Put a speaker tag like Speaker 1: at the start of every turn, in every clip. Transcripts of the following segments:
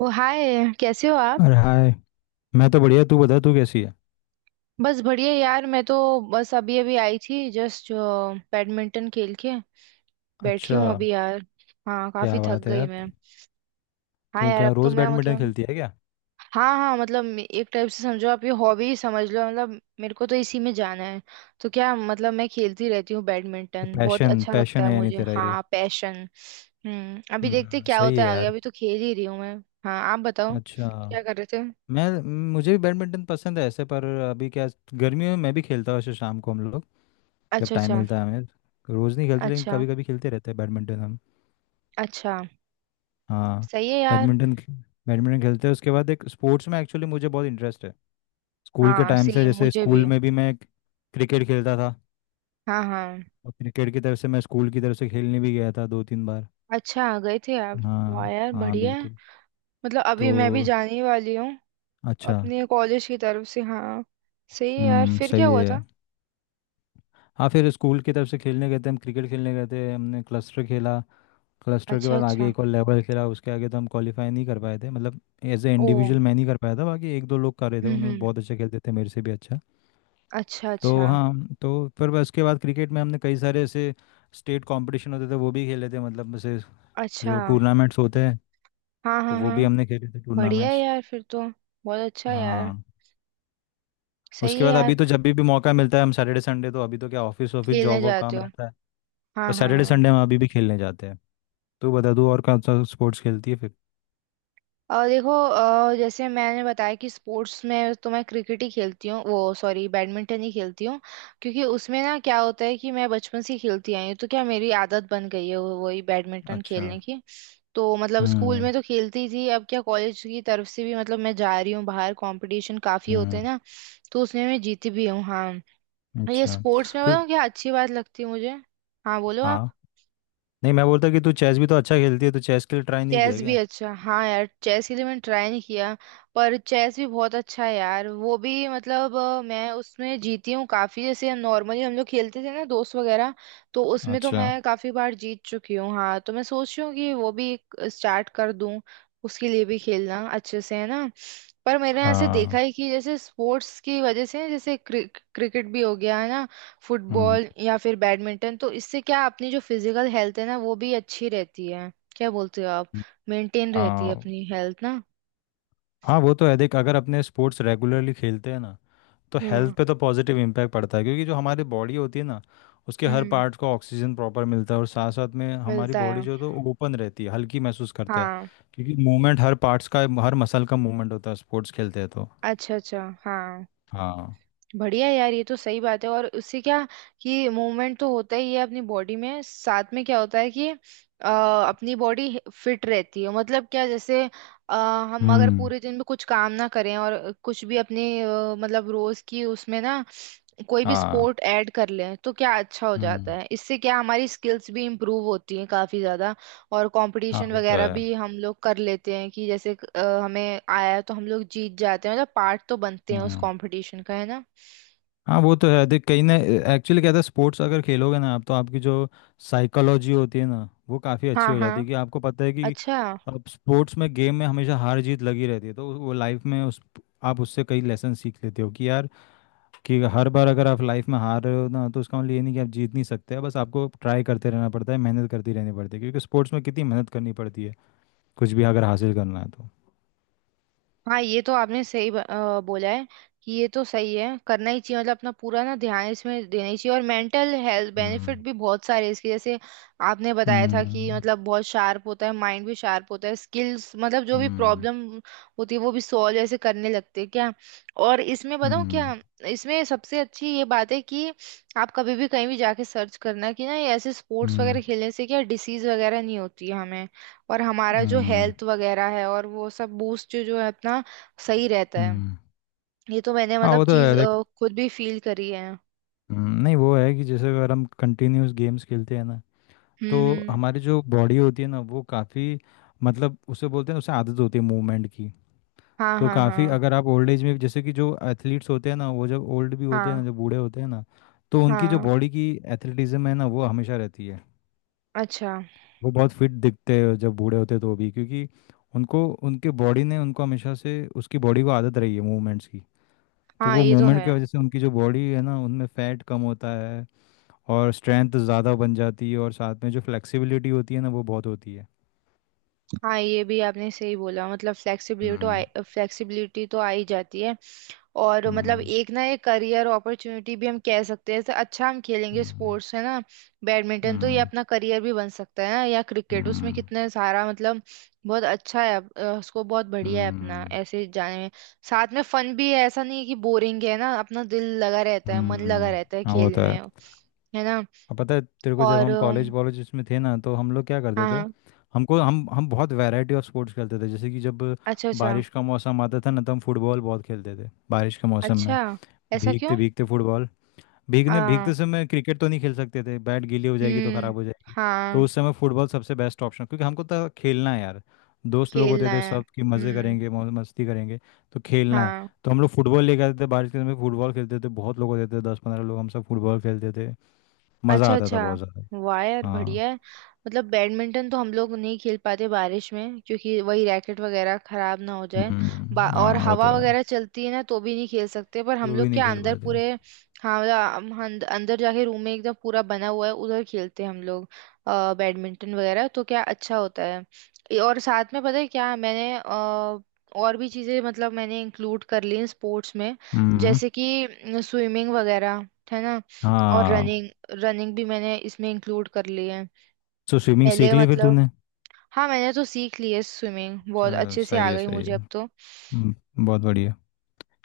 Speaker 1: ओ hi. कैसे हो आप।
Speaker 2: अरे हाय। मैं तो बढ़िया, तू बता तू कैसी है?
Speaker 1: बस बढ़िया यार, मैं तो बस अभी अभी आई थी जस्ट बैडमिंटन खेल के बैठी
Speaker 2: अच्छा।
Speaker 1: हूँ अभी यार। हाँ, काफी
Speaker 2: क्या
Speaker 1: थक
Speaker 2: बात है
Speaker 1: गई
Speaker 2: यार।
Speaker 1: मैं। हाँ
Speaker 2: तू
Speaker 1: यार,
Speaker 2: क्या
Speaker 1: अब तो
Speaker 2: रोज
Speaker 1: मैं
Speaker 2: बैडमिंटन
Speaker 1: मतलब।
Speaker 2: खेलती है क्या?
Speaker 1: हाँ हाँ, मतलब एक टाइप से समझो आप, ये हॉबी समझ लो, मतलब मेरे को तो इसी में जाना है। तो क्या मतलब, मैं खेलती रहती हूँ
Speaker 2: तो
Speaker 1: बैडमिंटन, बहुत
Speaker 2: पैशन
Speaker 1: अच्छा लगता
Speaker 2: पैशन
Speaker 1: है
Speaker 2: है यानी
Speaker 1: मुझे,
Speaker 2: तेरा ये?
Speaker 1: हाँ, पैशन। हम्म। अभी देखते क्या
Speaker 2: सही
Speaker 1: होता
Speaker 2: है
Speaker 1: है आगे,
Speaker 2: यार।
Speaker 1: अभी तो खेल ही रही हूँ मैं। हाँ, आप बताओ।
Speaker 2: अच्छा।
Speaker 1: क्या कर रहे थे।
Speaker 2: मैं मुझे भी बैडमिंटन पसंद है ऐसे, पर अभी क्या, गर्मियों में मैं भी खेलता हूँ ऐसे शाम को, हम लोग जब
Speaker 1: अच्छा
Speaker 2: टाइम
Speaker 1: अच्छा।
Speaker 2: मिलता है हमें। रोज नहीं खेलते, लेकिन
Speaker 1: अच्छा
Speaker 2: कभी कभी खेलते रहते हैं बैडमिंटन हम।
Speaker 1: अच्छा।
Speaker 2: हाँ,
Speaker 1: सही है यार।
Speaker 2: बैडमिंटन बैडमिंटन खेलते हैं उसके बाद। एक स्पोर्ट्स में एक्चुअली मुझे बहुत इंटरेस्ट है स्कूल के
Speaker 1: हाँ,
Speaker 2: टाइम से,
Speaker 1: सेम
Speaker 2: जैसे
Speaker 1: मुझे भी।
Speaker 2: स्कूल में भी मैं क्रिकेट खेलता था।
Speaker 1: हाँ हाँ।
Speaker 2: और क्रिकेट की तरफ से मैं, स्कूल की तरफ से खेलने भी गया था दो तीन बार।
Speaker 1: अच्छा, गए थे आप। वाह
Speaker 2: हाँ
Speaker 1: यार,
Speaker 2: हाँ
Speaker 1: बढ़िया है।
Speaker 2: बिल्कुल।
Speaker 1: मतलब अभी मैं भी
Speaker 2: तो
Speaker 1: जाने ही वाली हूँ
Speaker 2: अच्छा।
Speaker 1: अपने कॉलेज की तरफ से, हाँ। सही है यार,
Speaker 2: हम्म,
Speaker 1: फिर क्या
Speaker 2: सही
Speaker 1: हुआ
Speaker 2: है।
Speaker 1: था।
Speaker 2: हाँ, फिर स्कूल की तरफ से खेलने गए थे हम, क्रिकेट खेलने गए थे, हमने क्लस्टर खेला। क्लस्टर के
Speaker 1: अच्छा
Speaker 2: बाद आगे
Speaker 1: अच्छा।
Speaker 2: एक और लेवल खेला, उसके आगे तो हम क्वालिफाई नहीं कर पाए थे, मतलब एज ए
Speaker 1: ओ।
Speaker 2: इंडिविजुअल मैं नहीं कर पाया था। बाकी एक दो लोग कर रहे थे, उन्होंने
Speaker 1: हम्म।
Speaker 2: बहुत अच्छा खेलते थे, मेरे से भी अच्छा।
Speaker 1: अच्छा
Speaker 2: तो
Speaker 1: अच्छा।
Speaker 2: हाँ, तो फिर बस उसके बाद क्रिकेट में हमने कई सारे ऐसे स्टेट कंपटीशन होते थे, वो भी खेले थे, मतलब ऐसे
Speaker 1: अच्छा।
Speaker 2: जो टूर्नामेंट्स होते हैं,
Speaker 1: हाँ
Speaker 2: तो
Speaker 1: हाँ
Speaker 2: वो भी
Speaker 1: हाँ।
Speaker 2: हमने खेले थे
Speaker 1: बढ़िया है
Speaker 2: टूर्नामेंट्स।
Speaker 1: यार, फिर तो बहुत अच्छा है यार।
Speaker 2: हाँ,
Speaker 1: सही
Speaker 2: उसके
Speaker 1: है
Speaker 2: बाद
Speaker 1: यार।
Speaker 2: अभी तो जब भी मौका मिलता है, हम सैटरडे संडे, तो अभी तो क्या, ऑफिस ऑफिस
Speaker 1: खेलने
Speaker 2: जॉब वॉब
Speaker 1: जाते
Speaker 2: काम
Speaker 1: हो?
Speaker 2: रहता है, पर
Speaker 1: हाँ हाँ
Speaker 2: सैटरडे
Speaker 1: हाँ।
Speaker 2: संडे हम अभी भी खेलने जाते हैं। तू बता, तू और कौन सा स्पोर्ट्स खेलती है फिर?
Speaker 1: और देखो, जैसे मैंने बताया कि स्पोर्ट्स में तो मैं क्रिकेट ही खेलती हूँ, वो सॉरी, बैडमिंटन ही खेलती हूँ। क्योंकि उसमें ना क्या होता है कि मैं बचपन से ही खेलती आई हूँ, तो क्या मेरी आदत बन गई है वही बैडमिंटन
Speaker 2: अच्छा।
Speaker 1: खेलने की। तो मतलब स्कूल
Speaker 2: हम्म।
Speaker 1: में तो खेलती ही थी, अब क्या कॉलेज की तरफ से भी मतलब मैं जा रही हूँ बाहर, कंपटीशन काफी होते
Speaker 2: हम्म।
Speaker 1: हैं ना। तो उसमें मैं जीती भी हूँ, हाँ। ये
Speaker 2: अच्छा।
Speaker 1: स्पोर्ट्स में
Speaker 2: तो
Speaker 1: बताऊँ क्या अच्छी बात लगती है मुझे। हाँ, बोलो आप।
Speaker 2: हाँ, नहीं, मैं बोलता कि तू चेस भी तो अच्छा खेलती है, तो चेस के लिए ट्राई नहीं किया
Speaker 1: चेस भी
Speaker 2: क्या?
Speaker 1: अच्छा, हाँ यार, चेस के लिए मैंने ट्राई नहीं किया। पर चेस भी बहुत अच्छा है यार, वो भी मतलब मैं उसमें जीती हूँ काफी, जैसे नॉर्मली हम लोग खेलते थे ना दोस्त वगैरह। तो उसमें तो
Speaker 2: अच्छा।
Speaker 1: मैं काफी बार जीत चुकी हूँ, हाँ। तो मैं सोच रही हूँ कि वो भी स्टार्ट कर दूँ। उसके लिए भी खेलना अच्छे से है ना। पर मैंने ऐसे देखा
Speaker 2: हाँ।
Speaker 1: है कि जैसे स्पोर्ट्स की वजह से, जैसे क्रिकेट भी हो गया है ना,
Speaker 2: हम्म।
Speaker 1: फुटबॉल या फिर बैडमिंटन, तो इससे क्या अपनी जो फिजिकल हेल्थ है ना वो भी अच्छी रहती है। क्या बोलते हो आप। मेंटेन रहती है
Speaker 2: हाँ,
Speaker 1: अपनी हेल्थ ना।
Speaker 2: हाँ वो तो है देख। अगर अपने स्पोर्ट्स रेगुलरली खेलते हैं ना, तो हेल्थ
Speaker 1: हम्म
Speaker 2: पे तो पॉजिटिव इम्पैक्ट पड़ता है, क्योंकि जो हमारी बॉडी होती है ना, उसके हर
Speaker 1: हम्म।
Speaker 2: पार्ट को ऑक्सीजन प्रॉपर मिलता है, और साथ साथ में हमारी
Speaker 1: मिलता
Speaker 2: बॉडी
Speaker 1: है।
Speaker 2: जो है तो ओपन रहती है, हल्की महसूस करते हैं,
Speaker 1: हाँ।
Speaker 2: क्योंकि मूवमेंट हर पार्ट्स का, हर मसल का मूवमेंट होता है स्पोर्ट्स खेलते हैं तो।
Speaker 1: अच्छा अच्छा। हाँ
Speaker 2: हाँ।
Speaker 1: बढ़िया यार, ये तो सही बात है। और उससे क्या, कि मूवमेंट तो होता ही है अपनी बॉडी में, साथ में क्या होता है कि अपनी बॉडी फिट रहती है, मतलब क्या, जैसे अ, हम अगर
Speaker 2: हम्म।
Speaker 1: पूरे दिन में कुछ काम ना करें और कुछ भी अपने मतलब रोज की उसमें ना कोई भी
Speaker 2: हाँ।
Speaker 1: स्पोर्ट ऐड कर लें तो क्या अच्छा हो जाता
Speaker 2: हम्म।
Speaker 1: है। इससे क्या हमारी स्किल्स भी इम्प्रूव होती हैं काफी ज्यादा, और
Speaker 2: हाँ
Speaker 1: कंपटीशन
Speaker 2: वो तो
Speaker 1: वगैरह
Speaker 2: है।
Speaker 1: भी हम लोग कर लेते हैं कि जैसे हमें आया तो हम लोग जीत जाते हैं, मतलब पार्ट तो बनते हैं उस
Speaker 2: हम्म।
Speaker 1: कंपटीशन का, है ना।
Speaker 2: हाँ वो तो है देख, कहीं ना, एक्चुअली क्या था, स्पोर्ट्स अगर खेलोगे ना आप, तो आपकी जो साइकोलॉजी होती है ना, वो काफ़ी अच्छी
Speaker 1: हाँ
Speaker 2: हो
Speaker 1: हाँ।
Speaker 2: जाती है, कि आपको पता है कि
Speaker 1: अच्छा।
Speaker 2: अब स्पोर्ट्स में, गेम में हमेशा हार जीत लगी रहती है, तो वो लाइफ में उस, आप उससे कई लेसन सीख लेते हो कि यार, कि हर बार अगर आप लाइफ में हार रहे हो ना, तो उसका मतलब ये नहीं कि आप जीत नहीं सकते, बस आपको ट्राई करते रहना पड़ता है, मेहनत करती रहनी पड़ती है, क्योंकि स्पोर्ट्स में कितनी मेहनत करनी पड़ती है कुछ भी अगर हासिल करना है तो।
Speaker 1: हाँ ये तो आपने सही बोला है। कि ये तो सही है, करना ही चाहिए, मतलब अपना पूरा ना ध्यान इसमें देना ही चाहिए। और मेंटल हेल्थ
Speaker 2: हम्म।
Speaker 1: बेनिफिट भी बहुत सारे हैं इसके, जैसे आपने बताया था कि
Speaker 2: हम्म।
Speaker 1: मतलब बहुत शार्प होता है, माइंड भी शार्प होता है, स्किल्स मतलब जो भी
Speaker 2: हम्म।
Speaker 1: प्रॉब्लम होती है वो भी सॉल्व ऐसे करने लगते हैं क्या। और इसमें बताऊँ क्या,
Speaker 2: हम्म।
Speaker 1: इसमें सबसे अच्छी ये बात है कि आप कभी भी कहीं भी जाके सर्च करना कि ना ये ऐसे स्पोर्ट्स वगैरह
Speaker 2: हम्म।
Speaker 1: खेलने से क्या डिसीज वगैरह नहीं होती है हमें, और हमारा जो
Speaker 2: हम्म।
Speaker 1: हेल्थ वगैरह है और वो सब बूस्ट जो जो है अपना, सही रहता है।
Speaker 2: हम्म।
Speaker 1: ये तो मैंने
Speaker 2: हाँ
Speaker 1: मतलब
Speaker 2: वो तो
Speaker 1: चीज
Speaker 2: है देख।
Speaker 1: खुद भी फील करी है।
Speaker 2: नहीं वो है कि जैसे अगर हम कंटिन्यूस गेम्स खेलते हैं ना, तो
Speaker 1: हम्म।
Speaker 2: हमारी जो बॉडी होती है ना, वो काफ़ी, मतलब उसे बोलते हैं, उसे आदत होती है मूवमेंट की,
Speaker 1: हाँ
Speaker 2: तो
Speaker 1: हाँ
Speaker 2: काफ़ी
Speaker 1: हाँ।
Speaker 2: अगर आप ओल्ड एज में, जैसे कि जो एथलीट्स होते हैं ना, वो जब ओल्ड भी होते हैं ना,
Speaker 1: हाँ
Speaker 2: जब बूढ़े होते हैं ना, तो उनकी जो
Speaker 1: हाँ।
Speaker 2: बॉडी की एथलेटिज्म है ना, वो हमेशा रहती है।
Speaker 1: अच्छा।
Speaker 2: वो बहुत फिट दिखते हैं जब बूढ़े होते हैं तो भी, क्योंकि उनको, उनके बॉडी ने उनको हमेशा से, उसकी बॉडी को आदत रही है मूवमेंट्स की, तो
Speaker 1: हाँ,
Speaker 2: वो
Speaker 1: ये तो
Speaker 2: मूवमेंट
Speaker 1: है।
Speaker 2: की वजह से उनकी जो बॉडी है ना, उनमें फैट कम होता है, और स्ट्रेंथ ज़्यादा बन जाती है, और साथ में जो फ्लेक्सिबिलिटी होती है ना, वो बहुत होती है।
Speaker 1: हाँ ये भी आपने सही बोला, मतलब
Speaker 2: हम्म।
Speaker 1: फ्लेक्सिबिलिटी तो आ ही जाती है। और मतलब
Speaker 2: हम्म।
Speaker 1: एक ना एक करियर अपॉर्चुनिटी भी हम कह सकते हैं, जैसे अच्छा हम खेलेंगे
Speaker 2: हम्म।
Speaker 1: स्पोर्ट्स, है ना, बैडमिंटन तो ये
Speaker 2: हम्म।
Speaker 1: अपना करियर भी बन सकता है ना, या क्रिकेट, उसमें
Speaker 2: हम्म।
Speaker 1: कितने सारा मतलब बहुत अच्छा है उसको, बहुत बढ़िया है अपना
Speaker 2: हम्म।
Speaker 1: ऐसे जाने में। साथ में फन भी है, ऐसा नहीं है कि बोरिंग है ना, अपना दिल लगा रहता है, मन लगा
Speaker 2: हम्म।
Speaker 1: रहता है
Speaker 2: हाँ वो
Speaker 1: खेल
Speaker 2: तो है।
Speaker 1: में, है ना।
Speaker 2: अब पता है तेरे को, जब
Speaker 1: और
Speaker 2: हम कॉलेज वॉलेज इसमें थे ना, तो हम लोग क्या करते थे,
Speaker 1: हाँ।
Speaker 2: हमको हम बहुत वैरायटी ऑफ स्पोर्ट्स खेलते थे। जैसे कि जब
Speaker 1: अच्छा अच्छा
Speaker 2: बारिश का मौसम आता था ना, तो हम फुटबॉल बहुत खेलते थे बारिश के मौसम में,
Speaker 1: अच्छा। ऐसा।
Speaker 2: भीगते भीगते फुटबॉल। भीगने
Speaker 1: क्यों।
Speaker 2: भीगते समय क्रिकेट तो नहीं खेल सकते थे, बैट गीली हो जाएगी तो
Speaker 1: हम्म।
Speaker 2: ख़राब हो जाएगी, तो
Speaker 1: हाँ।
Speaker 2: उस समय फुटबॉल सबसे बेस्ट ऑप्शन, क्योंकि हमको तो खेलना है यार। दोस्त लोग
Speaker 1: खेलना
Speaker 2: होते थे
Speaker 1: है,
Speaker 2: सब, कि मज़े
Speaker 1: हम्म।
Speaker 2: करेंगे मौज मस्ती करेंगे, तो खेलना है।
Speaker 1: हाँ।
Speaker 2: तो हम लोग फुटबॉल लेके आते थे, बारिश के समय फुटबॉल खेलते थे, बहुत लोग होते थे 10 15 लोग, हम सब फुटबॉल खेलते थे, मज़ा
Speaker 1: अच्छा
Speaker 2: आता था
Speaker 1: अच्छा।
Speaker 2: बहुत ज़्यादा।
Speaker 1: वाह यार,
Speaker 2: हाँ।
Speaker 1: बढ़िया है। मतलब बैडमिंटन तो हम लोग नहीं खेल पाते बारिश में, क्योंकि वही रैकेट वगैरह खराब ना हो जाए।
Speaker 2: हम्म।
Speaker 1: और
Speaker 2: हाँ वो तो
Speaker 1: हवा
Speaker 2: है।
Speaker 1: वगैरह चलती है ना, तो भी नहीं खेल सकते, पर हम
Speaker 2: वो भी
Speaker 1: लोग
Speaker 2: नहीं
Speaker 1: क्या
Speaker 2: खेल
Speaker 1: अंदर
Speaker 2: पाते।
Speaker 1: पूरे, हाँ मतलब हम अंदर जाके रूम में एकदम पूरा बना हुआ है उधर, खेलते हैं हम लोग। बैडमिंटन वगैरह तो क्या अच्छा होता है ये। और साथ में पता है क्या मैंने और भी चीज़ें मतलब मैंने इंक्लूड कर ली स्पोर्ट्स में,
Speaker 2: हम्म।
Speaker 1: जैसे कि स्विमिंग वगैरह, है ना। और
Speaker 2: हाँ।
Speaker 1: रनिंग, रनिंग भी मैंने इसमें इंक्लूड कर ली है।
Speaker 2: तो स्विमिंग सीख
Speaker 1: पहले
Speaker 2: ली फिर
Speaker 1: मतलब,
Speaker 2: तूने?
Speaker 1: हाँ मैंने तो सीख ली है स्विमिंग, बहुत
Speaker 2: चल,
Speaker 1: अच्छे से
Speaker 2: सही
Speaker 1: आ
Speaker 2: है
Speaker 1: गई
Speaker 2: सही
Speaker 1: मुझे
Speaker 2: है।
Speaker 1: अब तो।
Speaker 2: बहुत बढ़िया,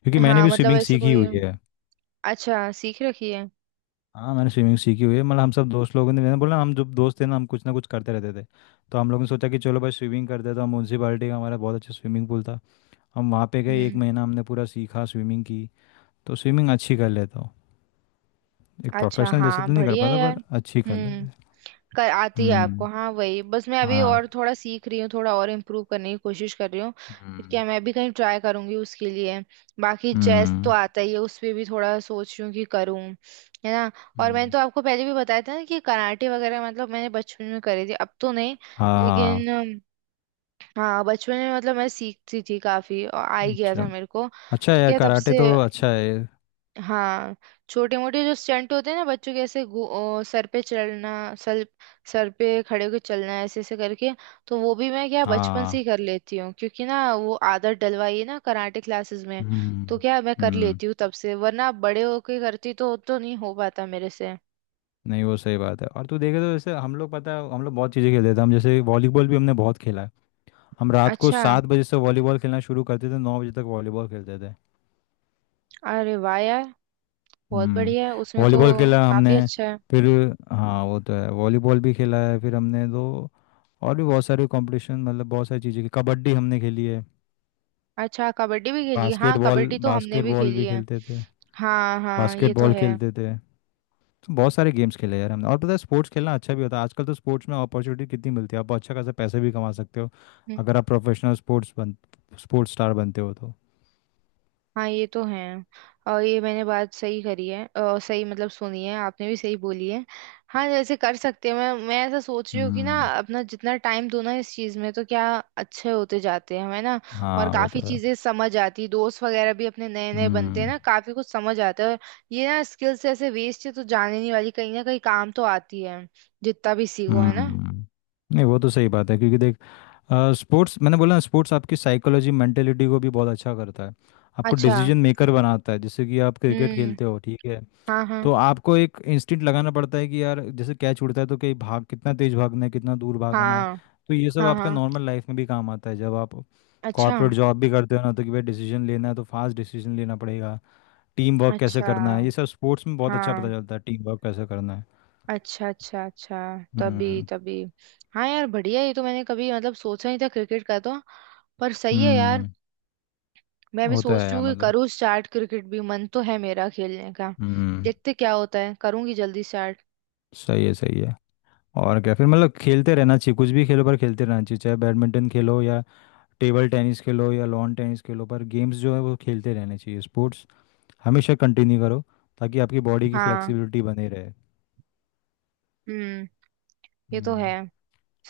Speaker 2: क्योंकि मैंने
Speaker 1: हाँ
Speaker 2: भी
Speaker 1: मतलब
Speaker 2: स्विमिंग
Speaker 1: ऐसे
Speaker 2: सीखी
Speaker 1: कोई,
Speaker 2: हुई है।
Speaker 1: अच्छा सीख रखी है।
Speaker 2: हाँ, मैंने स्विमिंग सीखी हुई है, मतलब हम सब दोस्त लोगों ने, मैंने बोला हम जब दोस्त थे ना, हम कुछ ना कुछ करते रहते थे, तो हम लोगों ने सोचा कि चलो भाई स्विमिंग करते हैं, तो हम म्यूनसिपाली का हमारा बहुत अच्छा स्विमिंग पूल था, हम वहाँ पे गए, एक
Speaker 1: हम्म।
Speaker 2: महीना हमने पूरा सीखा स्विमिंग की, तो स्विमिंग अच्छी कर लेता हूँ, एक
Speaker 1: अच्छा,
Speaker 2: प्रोफेशनल जैसे
Speaker 1: हाँ,
Speaker 2: तो नहीं कर
Speaker 1: बढ़िया है
Speaker 2: पाता,
Speaker 1: यार।
Speaker 2: पर अच्छी कर लेते
Speaker 1: हम्म।
Speaker 2: हैं।
Speaker 1: कर आती है आपको,
Speaker 2: हम्म।
Speaker 1: हाँ, वही बस मैं अभी
Speaker 2: हाँ।
Speaker 1: और थोड़ा सीख रही हूँ, थोड़ा और इम्प्रूव करने की कोशिश कर रही हूँ। फिर
Speaker 2: हम्म।
Speaker 1: क्या मैं भी कहीं ट्राई करूंगी उसके लिए। बाकी चेस तो
Speaker 2: हम्म।
Speaker 1: आता ही है, उस पे भी थोड़ा सोच रही हूँ कि करूँ, है ना। और मैंने
Speaker 2: हम्म,
Speaker 1: तो आपको पहले भी बताया था ना कि कराटे वगैरह मतलब मैंने बचपन में करी थी, अब तो नहीं। लेकिन
Speaker 2: हाँ।
Speaker 1: हाँ, बचपन में मतलब मैं सीखती थी काफी, और आ ही गया
Speaker 2: अच्छा,
Speaker 1: था मेरे को।
Speaker 2: अच्छा है
Speaker 1: तो
Speaker 2: यार,
Speaker 1: क्या तब
Speaker 2: कराटे
Speaker 1: से,
Speaker 2: तो अच्छा है।
Speaker 1: हाँ, छोटे मोटे जो स्टंट होते हैं ना बच्चों के, ऐसे ओ, सर पे चलना, सर, सर पे खड़े होकर चलना, ऐसे ऐसे करके, तो वो भी मैं क्या बचपन से ही
Speaker 2: हाँ।
Speaker 1: कर लेती हूँ, क्योंकि ना वो आदत डलवाई है ना कराटे क्लासेस में, तो
Speaker 2: हम्म।
Speaker 1: क्या मैं कर
Speaker 2: हम्म।
Speaker 1: लेती हूँ तब से, वरना बड़े होके करती तो नहीं हो पाता मेरे से।
Speaker 2: नहीं, वो सही बात है, और तू देखे तो जैसे हम लोग, पता है हम लोग बहुत चीज़ें खेलते थे हम, जैसे वॉलीबॉल भी हमने बहुत खेला है, हम रात को
Speaker 1: अच्छा।
Speaker 2: 7 बजे से वॉलीबॉल खेलना शुरू करते थे, 9 बजे तक वॉलीबॉल खेलते थे।
Speaker 1: अरे वाह यार, बहुत बढ़िया है
Speaker 2: हम्म।
Speaker 1: उसमें तो।
Speaker 2: वॉलीबॉल खेला हमने,
Speaker 1: काफी अच्छा है।
Speaker 2: फिर हाँ वो तो है, वॉलीबॉल भी खेला है फिर हमने दो, और भी बहुत सारे कंपटीशन, मतलब बहुत सारी चीज़ें की, कबड्डी हमने खेली है,
Speaker 1: अच्छा, कबड्डी भी खेली है? हाँ,
Speaker 2: बास्केटबॉल,
Speaker 1: कबड्डी तो हमने भी
Speaker 2: बास्केटबॉल
Speaker 1: खेली
Speaker 2: भी
Speaker 1: है।
Speaker 2: खेलते थे,
Speaker 1: हाँ हाँ, ये तो
Speaker 2: बास्केटबॉल
Speaker 1: है।
Speaker 2: खेलते थे, बहुत सारे गेम्स खेले यार हमने। और पता है, स्पोर्ट्स खेलना अच्छा भी होता है, आजकल तो स्पोर्ट्स में अपॉर्चुनिटी कितनी मिलती है, आप अच्छा खासा पैसे भी कमा सकते हो
Speaker 1: हम्म।
Speaker 2: अगर आप प्रोफेशनल स्पोर्ट्स स्टार बनते हो तो।
Speaker 1: हाँ, ये तो है। और ये मैंने बात सही करी है, सही मतलब सुनी है, आपने भी सही बोली है। हाँ, जैसे कर सकते हैं, मैं ऐसा सोच रही हूँ कि ना
Speaker 2: हम्म।
Speaker 1: अपना जितना टाइम दो ना इस चीज़ में, तो क्या अच्छे होते जाते हैं हमें ना। और
Speaker 2: हाँ वो
Speaker 1: काफ़ी
Speaker 2: तो है।
Speaker 1: चीज़ें समझ आती, दोस्त वगैरह भी अपने नए नए बनते हैं
Speaker 2: हम्म।
Speaker 1: ना, काफ़ी कुछ समझ आता है। और ये ना स्किल्स ऐसे वेस्ट है तो जाने नहीं वाली, कहीं ना कहीं काम तो आती है जितना भी सीखो, है ना।
Speaker 2: हम्म। नहीं वो तो सही बात है, क्योंकि देख, स्पोर्ट्स, मैंने बोला ना, स्पोर्ट्स आपकी साइकोलॉजी मेंटेलिटी को भी बहुत अच्छा करता है, आपको
Speaker 1: अच्छा।
Speaker 2: डिसीजन मेकर बनाता है, जैसे कि आप क्रिकेट
Speaker 1: हम्म।
Speaker 2: खेलते हो ठीक है,
Speaker 1: हाँ हाँ
Speaker 2: तो आपको एक इंस्टिंक्ट लगाना पड़ता है कि यार जैसे कैच उड़ता है, तो कहीं भाग, कितना तेज भागना है, कितना दूर भागना है,
Speaker 1: हाँ।
Speaker 2: तो ये सब
Speaker 1: हाँ
Speaker 2: आपका
Speaker 1: हाँ।
Speaker 2: नॉर्मल लाइफ में भी काम आता है, जब आप
Speaker 1: अच्छा
Speaker 2: कॉर्पोरेट जॉब भी करते हो ना, तो कि भाई डिसीजन लेना है, तो फास्ट डिसीजन लेना पड़ेगा, टीम वर्क कैसे
Speaker 1: अच्छा।
Speaker 2: करना है, ये सब स्पोर्ट्स में बहुत अच्छा पता
Speaker 1: हाँ।
Speaker 2: चलता है टीम वर्क कैसे करना है।
Speaker 1: अच्छा अच्छा अच्छा। तभी
Speaker 2: हम्म।
Speaker 1: तभी। हाँ यार बढ़िया, ये तो मैंने कभी मतलब सोचा नहीं था क्रिकेट का तो। पर सही है यार,
Speaker 2: हम्म।
Speaker 1: मैं भी
Speaker 2: होता
Speaker 1: सोच
Speaker 2: है
Speaker 1: रही
Speaker 2: यार
Speaker 1: हूँ कि
Speaker 2: मतलब।
Speaker 1: करूँ स्टार्ट, क्रिकेट भी मन तो है मेरा खेलने का।
Speaker 2: हम्म,
Speaker 1: देखते क्या होता है, करूँगी जल्दी स्टार्ट।
Speaker 2: सही है सही है। और क्या फिर, मतलब खेलते रहना चाहिए, कुछ भी खेलो पर खेलते रहना चाहिए, चाहे बैडमिंटन खेलो या टेबल टेनिस खेलो या लॉन टेनिस खेलो, पर गेम्स जो है वो खेलते रहने चाहिए, स्पोर्ट्स हमेशा कंटिन्यू करो, ताकि आपकी बॉडी की
Speaker 1: हाँ।
Speaker 2: फ्लेक्सिबिलिटी बनी रहे।
Speaker 1: हम्म, ये तो है।
Speaker 2: हम्म।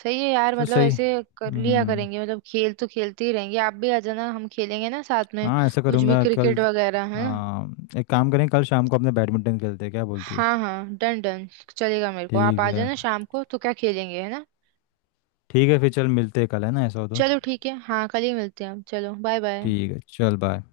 Speaker 1: सही है यार,
Speaker 2: तो
Speaker 1: मतलब
Speaker 2: सही।
Speaker 1: ऐसे कर लिया
Speaker 2: हम्म,
Speaker 1: करेंगे, मतलब खेल तो खेलते ही रहेंगे, आप भी आ जाना, हम खेलेंगे ना साथ में
Speaker 2: हाँ ऐसा
Speaker 1: कुछ भी,
Speaker 2: करूँगा कल।
Speaker 1: क्रिकेट वगैरह, है ना।
Speaker 2: आ, एक काम करें, कल शाम को अपने बैडमिंटन खेलते हैं, क्या बोलती है?
Speaker 1: हाँ हाँ, डन डन। चलेगा मेरे को, आप
Speaker 2: ठीक
Speaker 1: आ
Speaker 2: है,
Speaker 1: जाना शाम को तो क्या खेलेंगे, है ना।
Speaker 2: ठीक है फिर, चल मिलते हैं कल, है ना, ऐसा हो तो।
Speaker 1: चलो ठीक है, हाँ, कल ही मिलते हैं हम, चलो बाय बाय।
Speaker 2: ठीक है, चल बाय।